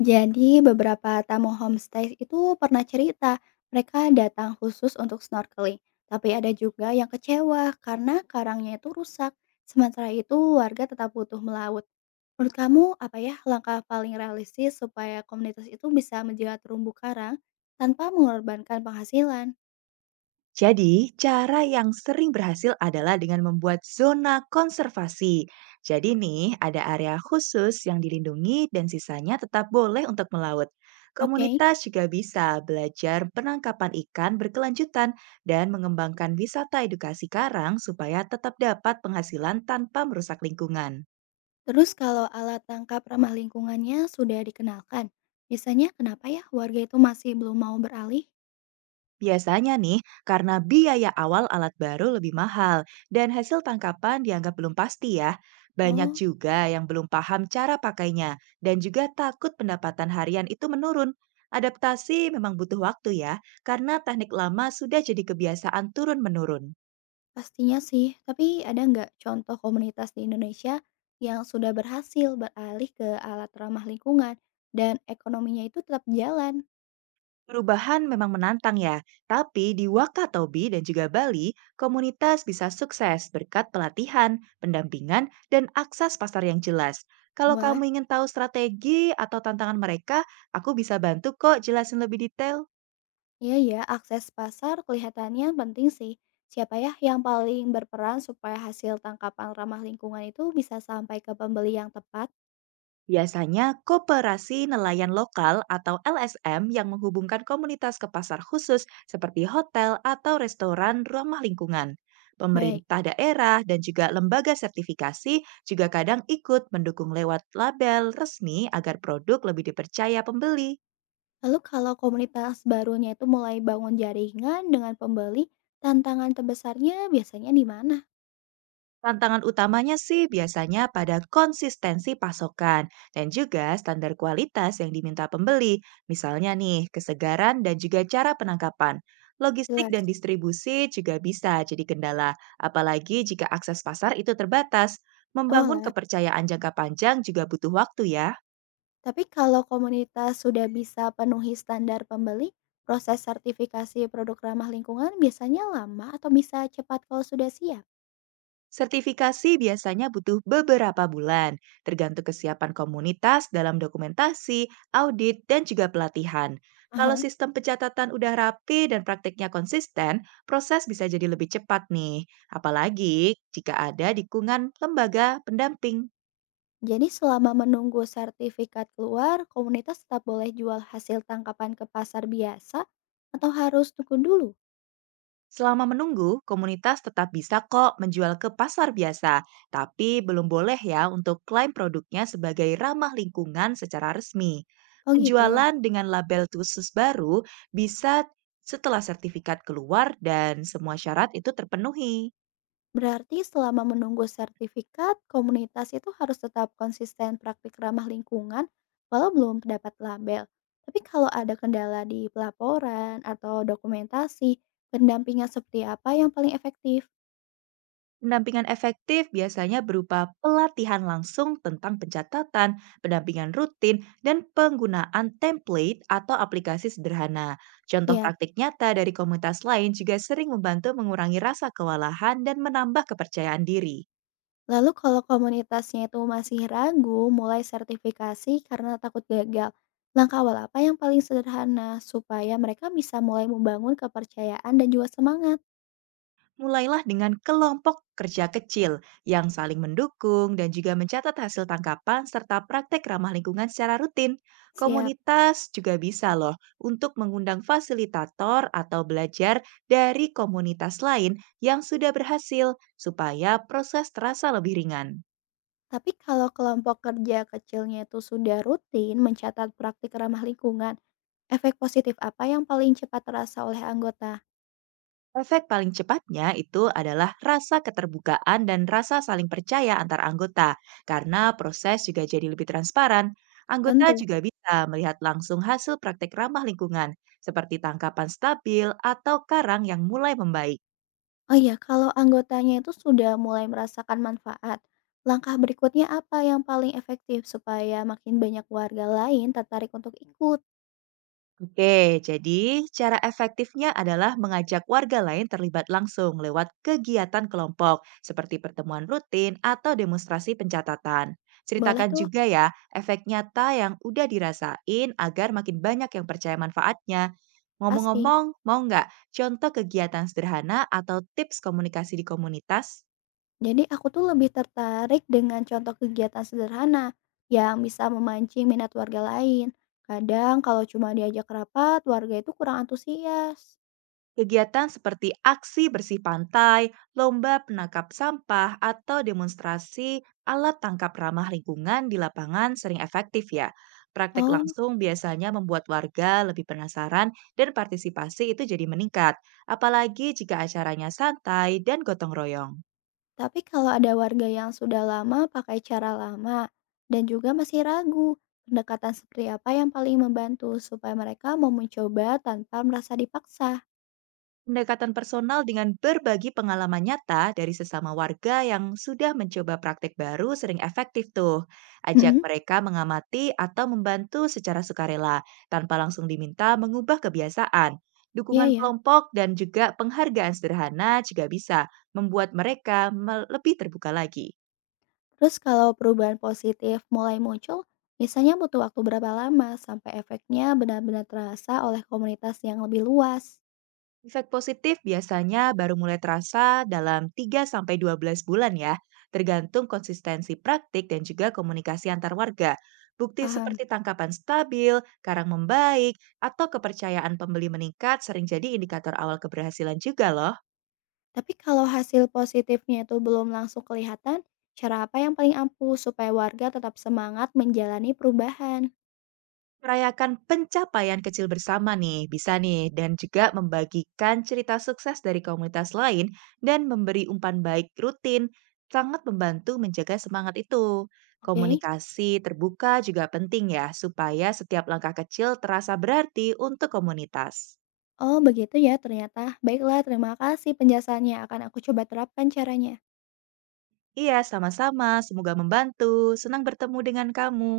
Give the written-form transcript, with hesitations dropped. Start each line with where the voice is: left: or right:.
left: Jadi beberapa tamu homestay itu pernah cerita mereka datang khusus untuk snorkeling, tapi ada juga yang kecewa karena karangnya itu rusak. Sementara itu warga tetap butuh melaut. Menurut kamu apa ya langkah paling realistis supaya komunitas itu bisa menjaga terumbu karang tanpa mengorbankan penghasilan?
right: Jadi, cara yang sering berhasil adalah dengan membuat zona konservasi. Jadi nih, ada area khusus yang dilindungi dan sisanya tetap boleh untuk melaut.
left: Oke,
right: Komunitas juga bisa belajar penangkapan ikan berkelanjutan dan mengembangkan wisata edukasi karang supaya tetap dapat penghasilan tanpa merusak lingkungan.
left: terus kalau alat tangkap ramah lingkungannya sudah dikenalkan, biasanya kenapa ya warga itu masih belum mau beralih?
right: Biasanya nih, karena biaya awal alat baru lebih mahal dan hasil tangkapan dianggap belum pasti ya. Banyak
left: Oh.
right: juga yang belum paham cara pakainya dan juga takut pendapatan harian itu menurun. Adaptasi memang butuh waktu ya, karena teknik lama sudah jadi kebiasaan turun-menurun.
left: Pastinya sih, tapi ada nggak contoh komunitas di Indonesia yang sudah berhasil beralih ke alat ramah lingkungan dan ekonominya itu tetap jalan?
right: Perubahan memang menantang ya, tapi di Wakatobi dan juga Bali, komunitas bisa sukses berkat pelatihan, pendampingan, dan akses pasar yang jelas. Kalau
left: Wah,
right: kamu ingin tahu strategi atau tantangan mereka, aku bisa bantu kok jelasin lebih detail.
left: iya ya, akses pasar kelihatannya penting sih. Siapa ya yang paling berperan supaya hasil tangkapan ramah lingkungan itu bisa sampai ke pembeli yang tepat?
right: Biasanya, koperasi nelayan lokal atau LSM yang menghubungkan komunitas ke pasar khusus seperti hotel atau restoran ramah lingkungan.
left: Baik,
right: Pemerintah daerah dan juga lembaga sertifikasi juga kadang ikut mendukung lewat label resmi agar produk lebih dipercaya pembeli.
left: lalu kalau komunitas barunya itu mulai bangun jaringan dengan pembeli, tantangan terbesarnya biasanya di mana?
right: Tantangan utamanya sih biasanya pada konsistensi pasokan dan juga standar kualitas yang diminta pembeli, misalnya nih kesegaran dan juga cara penangkapan. Logistik
left: Jelas.
right: dan distribusi juga bisa jadi kendala, apalagi jika akses pasar itu terbatas.
left: Oh
right: Membangun
left: lah.
right: kepercayaan jangka panjang juga butuh waktu ya.
left: Tapi kalau komunitas sudah bisa penuhi standar pembeli, proses sertifikasi produk ramah lingkungan biasanya lama atau bisa cepat kalau sudah siap.
right: Sertifikasi biasanya butuh beberapa bulan, tergantung kesiapan komunitas dalam dokumentasi, audit, dan juga pelatihan. Kalau
left: Aha.
right: sistem pencatatan udah rapi dan praktiknya konsisten, proses bisa jadi lebih cepat nih. Apalagi jika ada dukungan lembaga pendamping.
left: Jadi selama menunggu sertifikat keluar, komunitas tetap boleh jual hasil tangkapan ke pasar biasa atau harus tunggu dulu?
right: Selama menunggu, komunitas tetap bisa kok menjual ke pasar biasa, tapi belum boleh ya untuk klaim produknya sebagai ramah lingkungan secara resmi.
left: Oh gitu.
right: Penjualan dengan label khusus baru bisa setelah sertifikat keluar dan semua syarat itu terpenuhi.
left: Berarti selama menunggu sertifikat, komunitas itu harus tetap konsisten praktik ramah lingkungan walau belum dapat label. Tapi kalau ada kendala di pelaporan atau dokumentasi, pendampingan seperti apa yang paling efektif?
right: Pendampingan efektif biasanya berupa pelatihan langsung tentang pencatatan, pendampingan rutin, dan penggunaan template atau aplikasi sederhana. Contoh
left: Siap.
right: praktik nyata dari komunitas lain juga sering membantu mengurangi rasa kewalahan dan menambah kepercayaan diri.
left: Lalu kalau komunitasnya itu masih ragu mulai sertifikasi karena takut gagal, langkah awal apa yang paling sederhana supaya mereka bisa mulai membangun kepercayaan dan juga semangat?
right: Mulailah dengan kelompok kerja kecil yang saling mendukung dan juga mencatat hasil tangkapan serta praktek ramah lingkungan secara rutin.
left: Siap.
right: Komunitas juga bisa loh untuk mengundang fasilitator atau belajar dari komunitas lain yang sudah berhasil supaya proses terasa lebih ringan.
left: Tapi kalau kelompok kerja kecilnya itu sudah rutin mencatat praktik ramah lingkungan, efek positif apa yang paling cepat terasa oleh anggota?
right: Efek paling cepatnya itu adalah rasa keterbukaan dan rasa saling percaya antar anggota, karena proses juga jadi lebih transparan. Anggota
left: Tentu.
right: juga bisa melihat langsung hasil praktek ramah lingkungan, seperti tangkapan stabil atau karang yang mulai membaik.
left: Oh iya, kalau anggotanya itu sudah mulai merasakan manfaat, langkah berikutnya apa yang paling efektif supaya makin banyak warga lain tertarik untuk ikut?
right: Oke, jadi cara efektifnya adalah mengajak warga lain terlibat langsung lewat kegiatan kelompok, seperti pertemuan rutin atau demonstrasi pencatatan.
left: Boleh
right: Ceritakan
left: tuh,
right: juga ya efek nyata yang udah dirasain agar makin banyak yang percaya manfaatnya.
left: pasti.
right: Ngomong-ngomong, mau nggak contoh kegiatan sederhana atau tips komunikasi di komunitas?
left: Jadi aku tuh lebih tertarik dengan contoh kegiatan sederhana yang bisa memancing minat warga lain. Kadang kalau cuma diajak rapat, warga itu kurang antusias.
right: Kegiatan seperti aksi bersih pantai, lomba penangkap sampah, atau demonstrasi alat tangkap ramah lingkungan di lapangan sering efektif ya. Praktek
left: Oh,
right: langsung biasanya membuat warga lebih penasaran dan partisipasi itu jadi meningkat, apalagi jika acaranya santai dan gotong royong.
left: tapi kalau ada warga yang sudah lama pakai cara lama dan juga masih ragu, pendekatan seperti apa yang paling membantu supaya mereka mau mencoba tanpa merasa dipaksa?
right: Pendekatan personal dengan berbagi pengalaman nyata dari sesama warga yang sudah mencoba praktik baru sering efektif tuh. Ajak
left: Mhm,
right: mereka mengamati atau membantu secara sukarela tanpa langsung diminta mengubah kebiasaan.
left: iya
right: Dukungan
left: ya.
right: kelompok dan juga penghargaan sederhana juga bisa membuat mereka lebih terbuka lagi.
left: Terus kalau perubahan positif mulai muncul, misalnya butuh waktu berapa lama sampai efeknya benar-benar terasa oleh komunitas yang lebih luas?
right: Efek positif biasanya baru mulai terasa dalam 3 sampai 12 bulan ya, tergantung konsistensi praktik dan juga komunikasi antar warga. Bukti
left: Paham.
right: seperti tangkapan stabil, karang membaik, atau kepercayaan pembeli meningkat sering jadi indikator awal keberhasilan juga loh.
left: Tapi kalau hasil positifnya itu belum langsung kelihatan, cara apa yang paling ampuh supaya warga tetap semangat menjalani perubahan?
right: Merayakan pencapaian kecil bersama nih, bisa nih, dan juga membagikan cerita sukses dari komunitas lain dan memberi umpan baik rutin sangat membantu menjaga semangat itu.
left: Oke.
right: Komunikasi terbuka juga penting ya, supaya setiap langkah kecil terasa berarti untuk komunitas.
left: Oh begitu ya ternyata. Baiklah, terima kasih penjelasannya. Akan aku coba terapkan caranya.
right: Iya, sama-sama. Semoga membantu. Senang bertemu dengan kamu.